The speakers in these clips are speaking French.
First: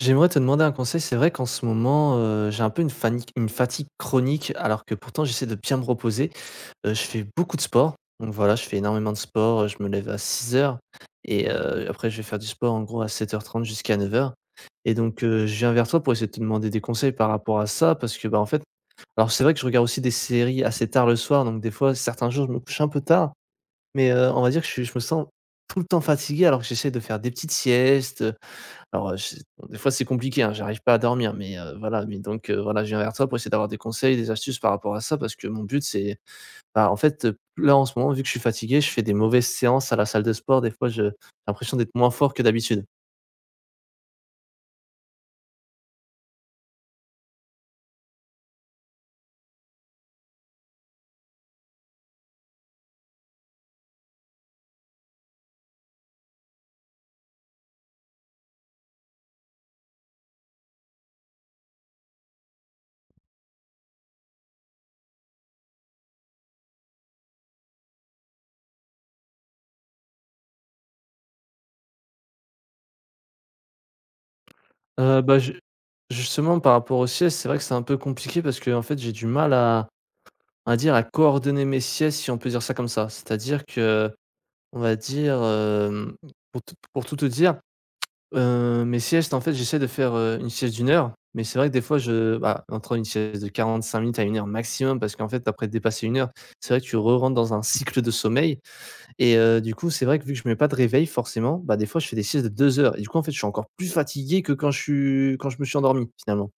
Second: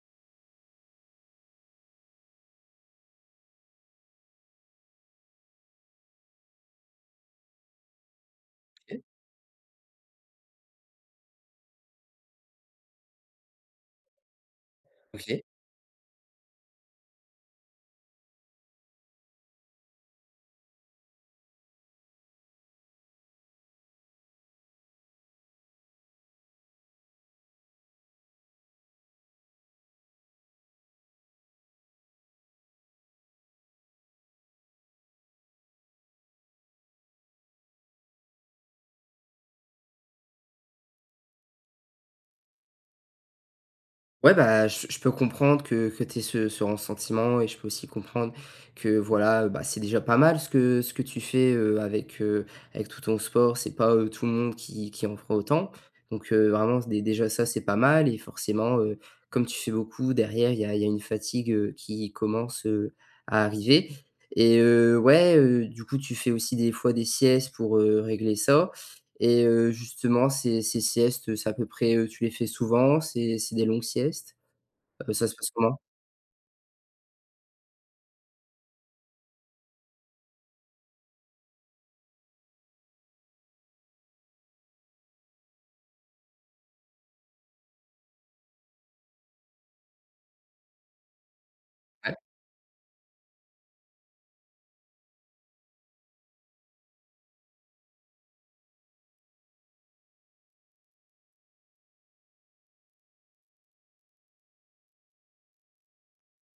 J'aimerais te demander un conseil. C'est vrai qu'en ce moment, j'ai un peu une fatigue chronique, alors que pourtant j'essaie de bien me reposer. Je fais beaucoup de sport, donc voilà, je fais OK, énormément de sport, je me lève à 6 heures et après je vais faire du sport en gros à 7 h 30 jusqu'à 9 heures. Et donc OK. Je viens vers toi pour essayer de te demander des conseils par rapport à ça parce que, bah, en fait, alors c'est vrai que je regarde aussi des séries assez tard le soir, donc des fois, certains jours, je me couche un peu tard, mais on va dire que je me sens tout le temps fatigué alors que j'essaie de faire des petites siestes. Alors, je des fois c'est compliqué, hein, j'arrive pas à dormir, mais voilà, mais donc voilà, je viens vers toi pour essayer d'avoir des conseils, des astuces par rapport à ça parce que mon but c'est bah, en fait, là en ce moment vu que je suis fatigué, je fais des mauvaises séances à la salle de sport. Des fois je j'ai l'impression d'être moins fort que d'habitude. Ouais, bah, je peux comprendre que tu aies ce ressentiment et je peux aussi comprendre que voilà, bah, c'est déjà pas mal ce que tu fais, avec, avec tout ton sport. C'est pas, tout le monde qui en fera autant. Donc vraiment dé déjà ça, c'est pas mal et forcément, comme tu fais beaucoup derrière, il y a une fatigue, qui commence, à arriver et ouais, du coup, tu fais aussi des fois des siestes pour, régler ça. Et justement, ces ces siestes, c'est à peu près, tu les fais souvent? C'est des longues siestes? Ça se Bah, passe je comment? Justement par rapport aux siestes, c'est vrai que c'est un peu compliqué parce que en fait j'ai du mal à on dire à coordonner mes siestes si on peut dire ça comme ça. C'est-à-dire que on va dire, pour tout te dire, mes siestes, en fait, j'essaie de faire, une sieste d'1 heure, mais c'est vrai que des fois je bah, entre une sieste de 45 minutes à 1 heure maximum parce qu'en fait après dépasser 1 heure, c'est vrai que tu re-rentres dans un cycle de sommeil. Et du coup, c'est vrai que vu que je mets pas de réveil forcément, bah, des fois je fais des siestes de 2 heures et du coup, en fait, je suis encore plus fatigué que quand je suis quand je me suis endormi, finalement.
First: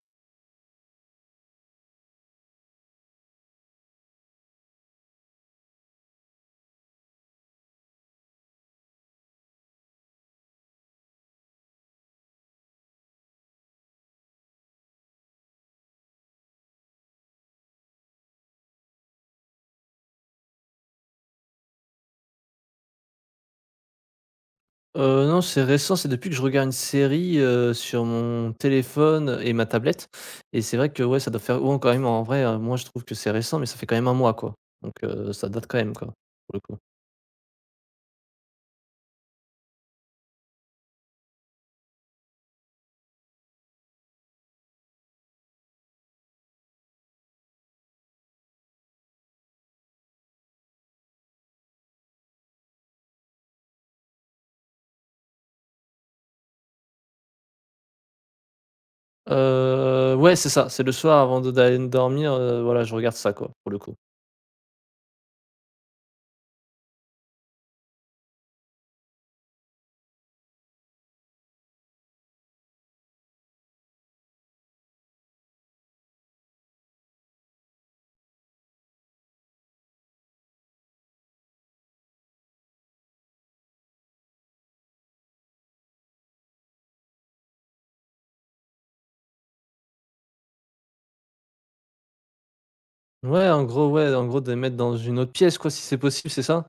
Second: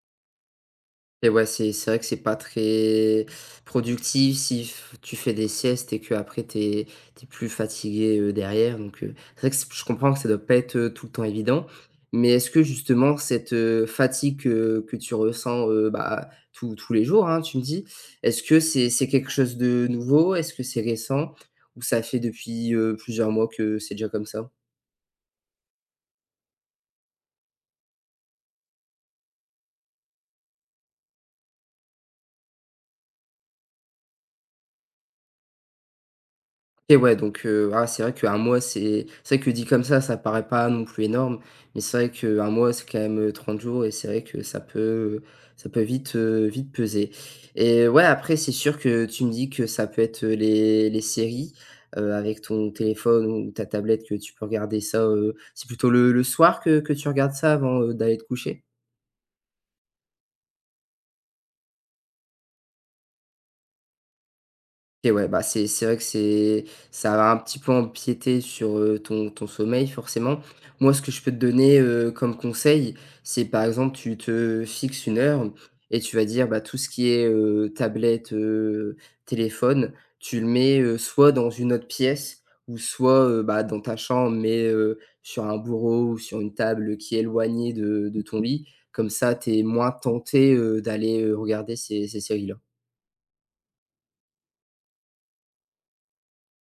Et ouais, c'est vrai que c'est pas très productif si f tu fais des siestes et qu'après tu t'es tu plus fatigué, derrière. Donc c'est vrai que c je comprends que ça doit pas être, tout le temps évident. Mais est-ce que justement cette, fatigue que tu ressens, bah, tous les jours, hein, tu me dis, est-ce que c'est quelque chose de nouveau? Est-ce que c'est récent? Ou ça fait depuis, plusieurs mois que c'est déjà comme ça? Non, c'est récent, c'est depuis que je regarde une série, sur mon téléphone et ma tablette. Et c'est vrai que, ouais, ça doit faire ouais, quand même, en vrai, moi, je trouve que c'est récent, mais ça fait quand même un mois, quoi, donc ça date quand même, quoi, pour le coup. OK, ouais, donc ah, c'est vrai qu'un mois, c'est vrai que dit comme ça paraît pas non plus énorme, mais c'est vrai qu'un mois, c'est quand même, 30 jours et c'est vrai que ça peut vite, vite peser. Et ouais, après, c'est sûr que tu me dis que ça peut être, les séries, avec ton téléphone ou ta tablette que tu peux regarder ça, c'est plutôt le soir que tu regardes ça avant, d'aller te coucher? Ouais, c'est ça, c'est le soir avant de d'aller me dormir, voilà, je regarde ça, quoi, pour le coup. Et ouais, bah, c'est vrai que c'est ça va un petit peu empiéter sur, ton sommeil forcément. Moi, ce que je peux te donner, comme conseil, c'est par exemple, tu te fixes une heure et tu vas dire, bah, tout ce qui est, tablette, téléphone, tu le mets, soit dans une autre pièce ou soit, bah, dans ta chambre, mais, sur un bureau ou sur une table, qui est éloignée de ton lit. Comme ça, tu es moins tenté, d'aller, regarder ces séries-là. Ouais, en gros, de les mettre dans une autre pièce, quoi, si c'est possible, c'est ça?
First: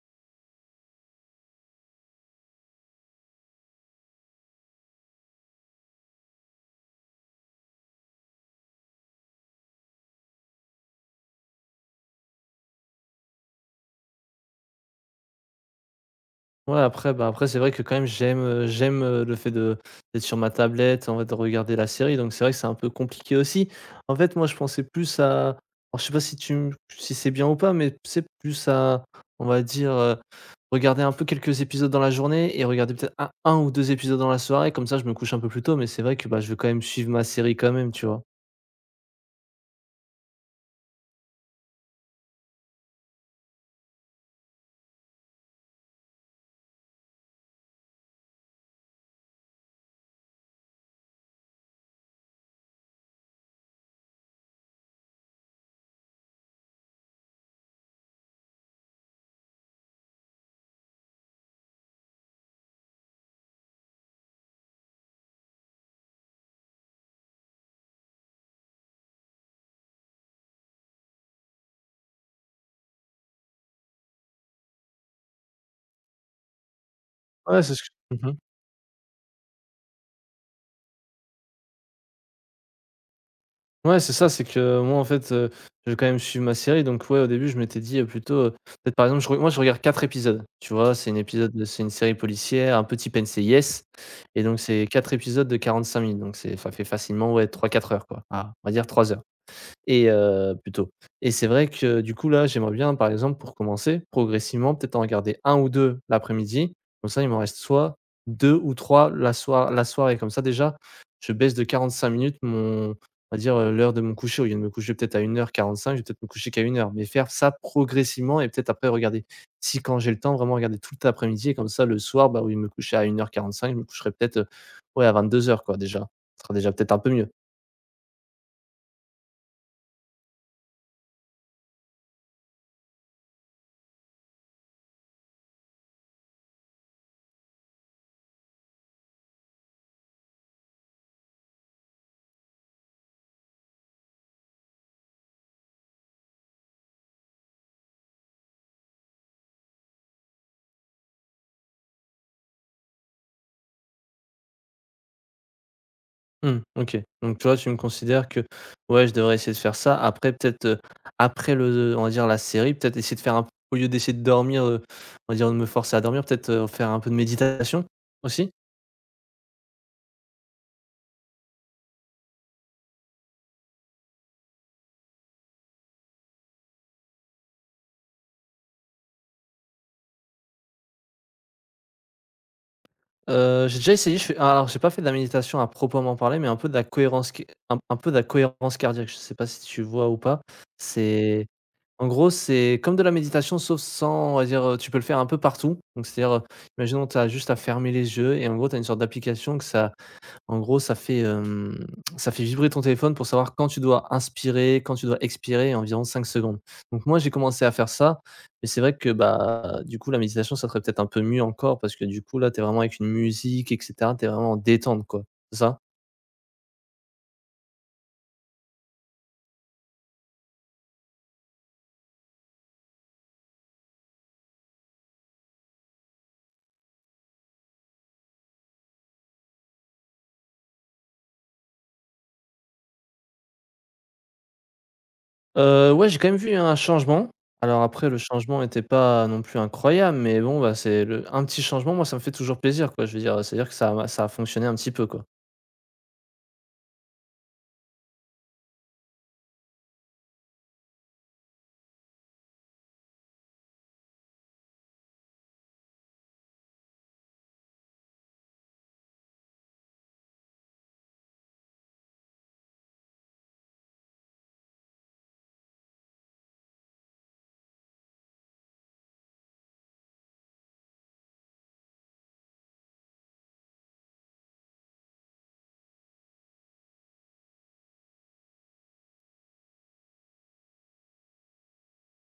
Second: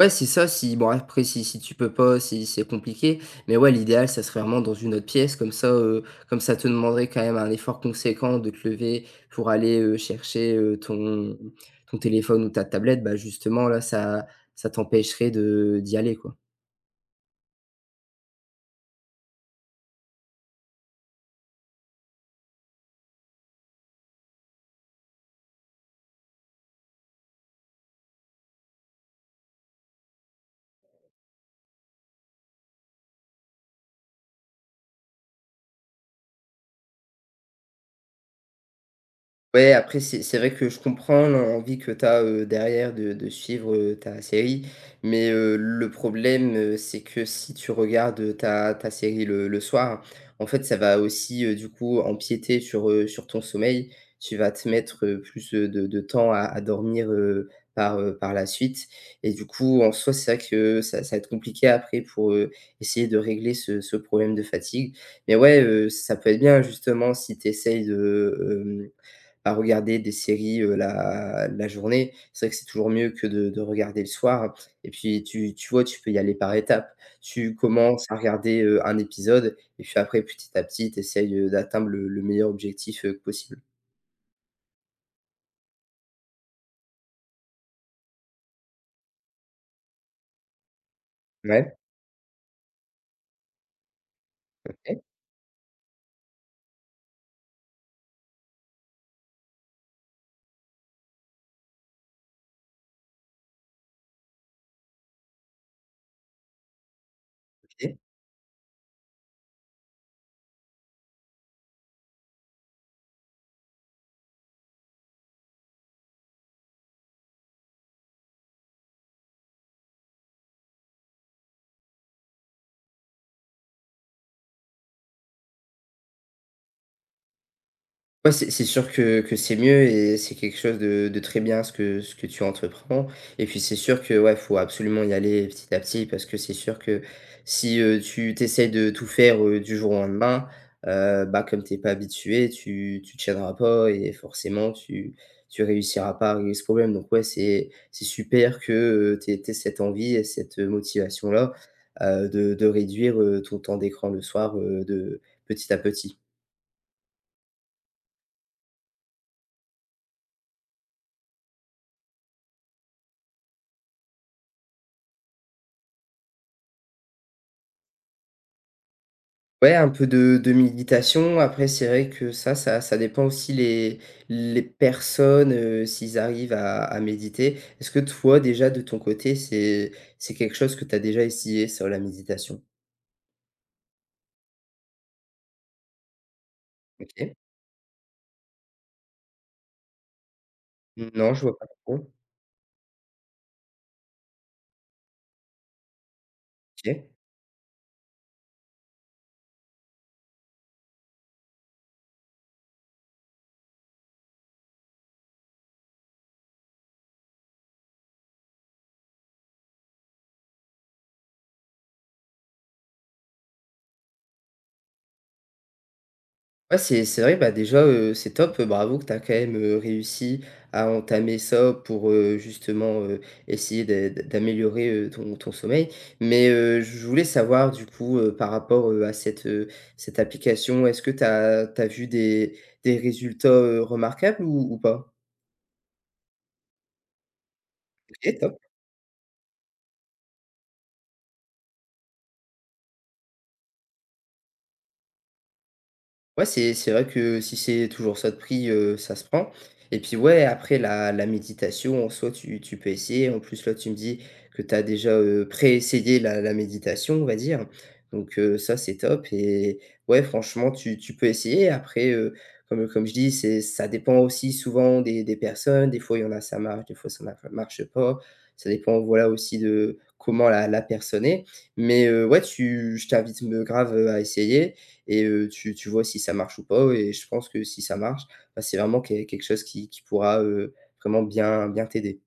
Ouais, c'est ça. Si, bon, après si tu peux pas, si c'est compliqué, mais ouais, l'idéal, ça serait vraiment dans une autre pièce, comme ça te demanderait quand même un effort conséquent de te lever pour aller, chercher, ton téléphone ou ta tablette. Bah, justement là, ça ça t'empêcherait de d'y aller, quoi. Ouais, après, bah, après c'est vrai que quand même j'aime, le fait de d'être sur ma tablette, en fait, de regarder la série, donc c'est vrai que c'est un peu compliqué aussi. En fait, moi, je pensais plus à alors je sais pas si tu m si c'est bien ou pas, mais c'est plus à, on va dire, regarder un peu quelques épisodes dans la journée et regarder peut-être un 1 ou 2 épisodes dans la soirée, comme ça je me couche un peu plus tôt, mais c'est vrai que, bah, je veux quand même suivre ma série quand même, tu vois? Ouais, après, c'est vrai que je comprends l'envie que tu as, derrière, de suivre, ta série. Mais, le problème, c'est que si tu regardes, ta série le soir, en fait, ça va aussi, du coup, empiéter sur, sur ton sommeil. Tu vas te mettre, plus, de temps à dormir, par, par la suite. Et du coup, en soi, c'est vrai que ça ça va être compliqué après pour, essayer de régler ce problème de fatigue. Mais ouais, ça peut être bien justement si tu essayes de, hem à regarder des séries, la journée. C'est vrai que c'est toujours mieux que de regarder le soir, et puis tu vois, tu peux y aller par étapes. Tu Ouais, c'est ce que... commences à Mmh. regarder, un épisode et puis après, petit à petit, tu essayes, d'atteindre le meilleur objectif, possible. Ouais, c'est ça, c'est que moi, en fait, je vais quand même suivre ma série, donc ouais, au début, je m'étais dit, plutôt, peut-être, par exemple, je re moi, je regarde 4 épisodes, tu vois? C'est une épisode de Ouais, c'est une série policière, un peu type NCIS. Et donc c'est OK, 4 épisodes de 45 minutes, donc c'est ça fait facilement, ouais, trois quatre heures, quoi. Ah, on va dire 3 heures. Et plutôt et c'est vrai que du coup là, j'aimerais bien par exemple pour commencer, progressivement peut-être en regarder un ou 2 l'après-midi. Comme ça, il m'en reste soit OK. 2 ou 3 la soirée. Comme ça déjà, je baisse de 45 minutes mon on va dire, l'heure de mon coucher. Au lieu de me coucher peut-être à 1 h 45, je vais peut-être me coucher qu'à 1 heure, mais faire ça progressivement et peut-être après regarder si quand j'ai le temps, vraiment regarder tout l'après-midi et comme ça le soir, bah, au lieu de me coucher à 1:45, je me coucherai peut-être, ouais à 22 heures quoi déjà. Ce sera déjà peut-être un peu mieux. Ouais, c'est sûr que c'est mieux et c'est quelque chose de très bien ce que tu entreprends, et puis c'est sûr que, ouais, faut absolument y aller petit à petit parce que c'est sûr que si, tu t'essayes de tout faire, du jour au lendemain, bah, comme t'es pas habitué, tu tiendras pas et forcément tu tu réussiras pas à régler ce problème. Donc ouais, c'est super que, tu aies cette envie et cette, motivation-là, de réduire, ton temps d'écran le soir, de petit à petit. Mmh, OK. Donc toi, tu me considères que, ouais, je devrais essayer de faire ça. Après peut-être, après le on va dire la série, peut-être essayer de faire un au lieu d'essayer de dormir, on va dire de me forcer à dormir, peut-être, faire un peu de méditation aussi? Ouais, un peu de méditation. Après, c'est vrai que ça ça ça dépend aussi les personnes, s'ils arrivent à méditer. Est-ce que toi, déjà, de ton côté, c'est quelque chose que tu as déjà essayé, sur la méditation? J'ai déjà essayé, je fais alors j'ai pas fait de la méditation à proprement parler, mais un peu de la cohérence OK. c un peu de la cohérence cardiaque. Je sais pas si tu vois ou pas? Non, je C'est vois pas en trop. gros, c'est comme de la méditation sauf sans on va dire, tu peux le faire un peu partout. Donc c'est-à-dire, OK. imaginons, tu as juste à fermer les yeux et en gros, tu as une sorte d'application que ça... En gros, ça fait, ça fait vibrer ton téléphone pour savoir quand tu dois inspirer, quand tu dois expirer, environ 5 secondes. Donc moi, j'ai commencé à faire ça, mais c'est vrai que, bah, du coup, la méditation, ça serait peut-être un peu mieux encore parce que, du coup, là, tu es vraiment avec une musique et cetera, tu es vraiment en détente, quoi, c'est ça? Ouais, c'est vrai, bah, déjà, c'est top, bravo que tu as quand même, réussi à entamer ça pour, justement, essayer d'améliorer, ton sommeil. Mais, je voulais savoir du coup, par rapport, à cette, cette application, est-ce que tu as vu des résultats, remarquables ou pas? Ouais, j'ai quand même vu un changement. Alors après, le OK, top. changement n'était pas non plus incroyable, mais bon, bah, c'est le un petit changement, moi, ça me fait toujours plaisir, quoi. Je veux dire, c'est-à-dire que ça a fonctionné un petit peu, quoi. Ouais, c'est vrai que si c'est toujours ça de prix, ça se prend, et puis ouais, après la méditation en soi, tu peux essayer. En plus, là, tu me dis que tu as déjà, pré-essayé la méditation, on va dire. Donc ça, c'est top et ouais, franchement, tu peux essayer. Après, comme comme je dis, c'est ça dépend aussi souvent des personnes. Des fois, il y en a, ça marche, des fois, ça marche pas. Ça dépend, voilà, aussi de comment la personne est. Mais ouais, tu je t'invite, me grave, à essayer et tu vois si ça marche ou pas, et je pense que si ça marche, bah, c'est vraiment qué quelque chose qui pourra, vraiment bien t'aider.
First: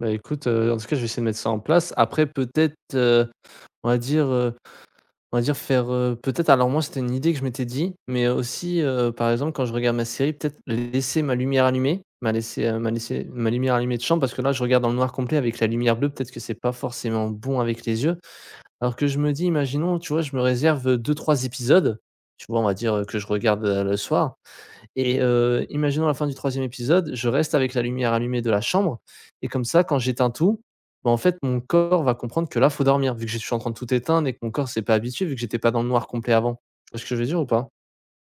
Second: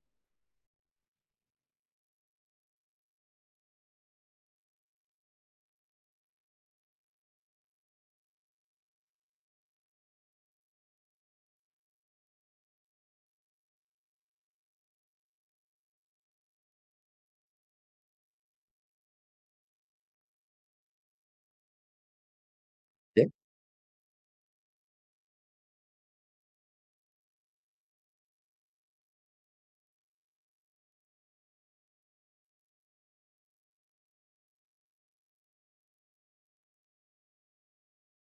Bah, écoute, en tout cas, je vais essayer de mettre ça en place. Après peut-être, on va dire, on va dire faire, peut-être alors moi c'était une idée que je m'étais dit, mais aussi, par exemple quand je regarde ma série peut-être laisser ma lumière allumée, ma lumière allumée de chambre parce que là je regarde dans le noir complet avec la lumière bleue, peut-être que c'est pas forcément bon avec les yeux. Alors que je me dis imaginons, tu vois, je me réserve deux trois épisodes, tu vois, on va dire, que je regarde, le soir. Et imaginons la fin du troisième épisode, je reste avec la lumière allumée de la chambre et comme ça, quand j'éteins tout, bah, en fait, mon corps va comprendre que là, faut dormir, vu que je suis en train de tout éteindre et que mon corps s'est pas habitué, vu que j'étais pas dans le noir complet avant. Tu vois ce que je veux dire ou pas?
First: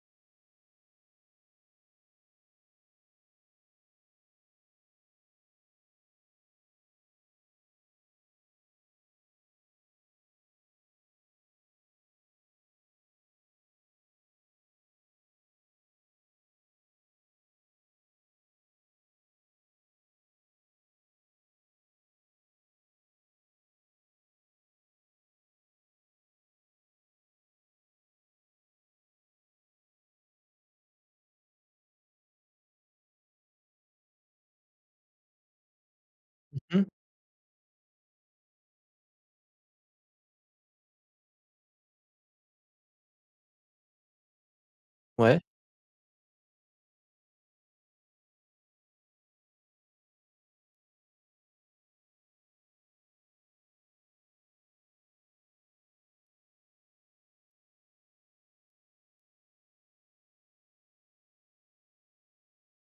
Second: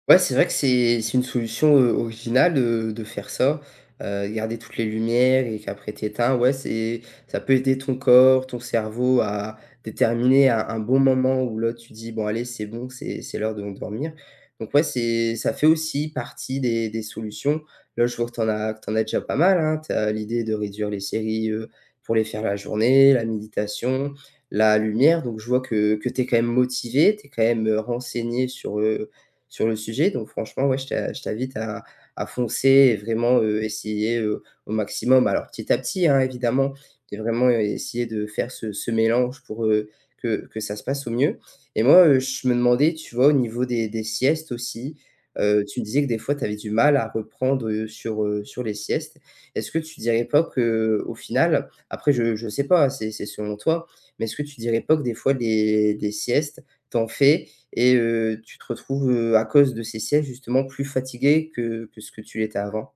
Ouais, c'est vrai que c'est une solution, originale, de faire ça, garder toutes les lumières et qu'après tu éteins. Ouais, c'est ça peut aider ton corps, ton cerveau à déterminer un bon moment où là tu dis: «Bon allez, c'est bon, c'est l'heure de m'endormir». Donc ouais, c'est ça fait aussi partie des solutions. Là, je vois que tu en as que tu en as déjà pas mal, hein. Tu as l'idée de réduire les séries, pour les faire la journée, la méditation, la lumière. Donc je vois que tu es quand même motivé, tu es quand même, renseigné sur, sur le sujet. Donc franchement, ouais, je t'invite à foncer et vraiment, essayer, au maximum. Alors petit à petit, hein, évidemment, Mmh. de vraiment essayer de faire ce mélange pour, que ça se passe au mieux. Et moi, je me demandais, tu vois, au niveau des siestes aussi, Ouais. Tu me disais que des fois, tu avais du mal à reprendre, sur, sur les siestes. Est-ce que tu dirais pas que au final, après je sais pas, hein, c'est selon toi, mais est-ce que tu dirais pas que des fois des siestes, t'en fais et tu te retrouves, à cause de ces sièges justement plus fatigué que ce que tu l'étais avant?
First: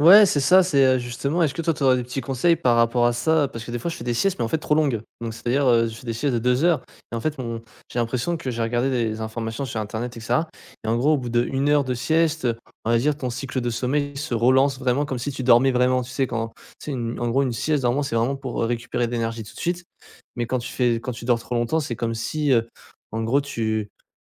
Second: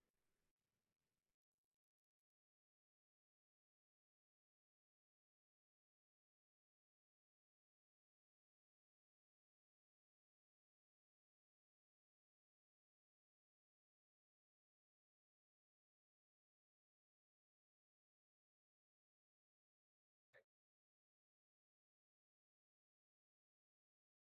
Ouais, c'est ça, c'est, justement est-ce que toi, tu aurais des petits conseils par rapport à ça? Parce que des fois, je fais des siestes, mais en fait trop longues. Donc c'est-à-dire, je fais des siestes de 2 heures et en fait, mon j'ai l'impression que j'ai regardé des informations sur internet et cetera et en gros, au bout d'1 heure de sieste, on va dire ton cycle de sommeil se relance vraiment comme si tu dormais vraiment. Tu sais quand tu une en gros, une sieste normalement, c'est vraiment pour, récupérer de l'énergie tout de suite. Mais quand tu fais quand tu dors trop longtemps, c'est comme si, en gros tu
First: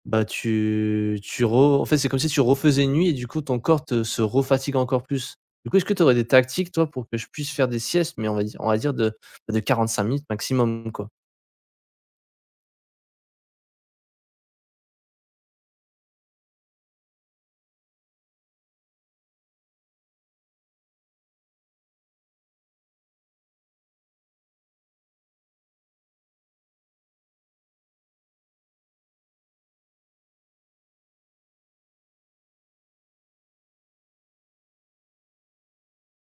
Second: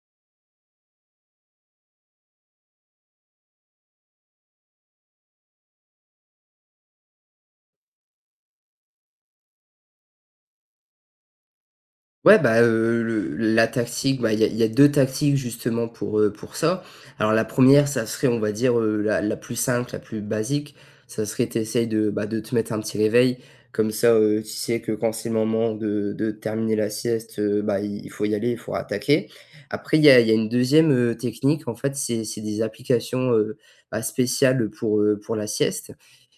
bah, tu tu re en fait, c'est comme si tu refaisais une nuit et du coup, ton corps te se refatigue encore plus. Du coup, est-ce que tu aurais des tactiques, toi, pour que je puisse faire des siestes, mais on va dire de bah, de 45 minutes maximum, quoi? Ouais, bah, le la tactique, bah, il y a 2 tactiques justement pour ça. Alors la première ça serait, on va dire, la plus simple, la plus basique, ça serait tu essayes de, bah, de te mettre un petit réveil. Comme ça, tu sais que quand c'est le moment de terminer la sieste, bah, il faut y aller, il faut attaquer. Après il y a une deuxième technique, en fait, c'est des applications, bah, spéciales pour la sieste,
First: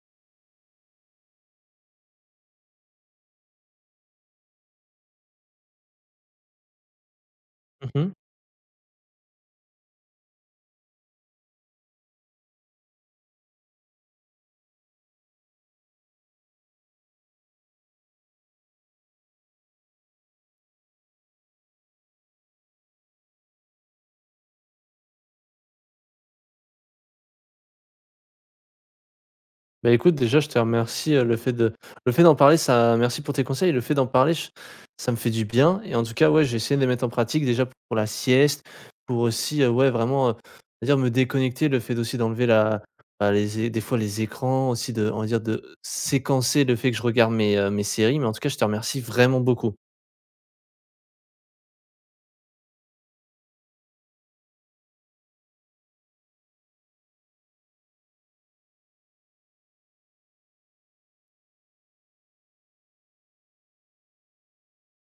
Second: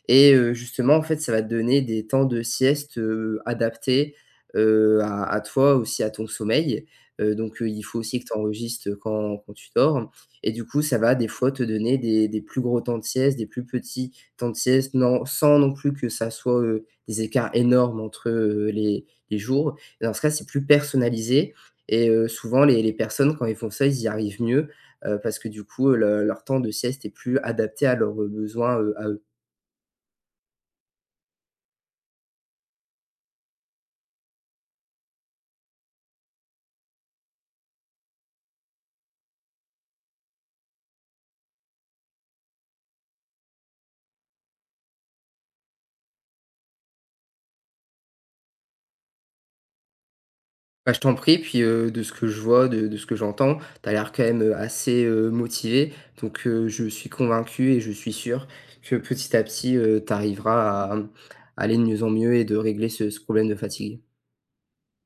et justement, en fait, ça va te donner des temps de sieste, adaptés, à toi aussi, à ton sommeil, donc il faut Mmh. aussi que tu enregistres quand tu dors, et du coup, ça va des fois te donner des plus gros temps de sieste, des plus petits temps de sieste, non sans non plus que ça soit, des écarts énormes entre, les jours, et dans ce cas, c'est plus personnalisé, et souvent les personnes quand ils font ça, ils y arrivent mieux, parce que du coup, le leur temps de sieste est plus adapté à leurs, besoins, à eux. Bah, écoute, déjà, je te remercie, le fait d'en parler, ça merci pour tes conseils. Le fait d'en parler, ch ça me fait du bien et en tout cas, ouais, j'ai essayé de les mettre en pratique déjà pour la sieste, pour aussi, ouais, vraiment, on va dire me déconnecter, le fait aussi d'enlever la bah, les é des fois les écrans aussi de on va dire de séquencer le fait que je regarde mes, mes séries mais en tout cas, je te remercie vraiment beaucoup. Bah, je t'en prie, puis, de ce que je vois, de ce que j'entends, t'as l'air quand même, assez, motivé. Donc, je suis convaincu et je suis sûr que petit à petit, tu à, à aller de mieux en mieux et de régler ce problème de fatigue.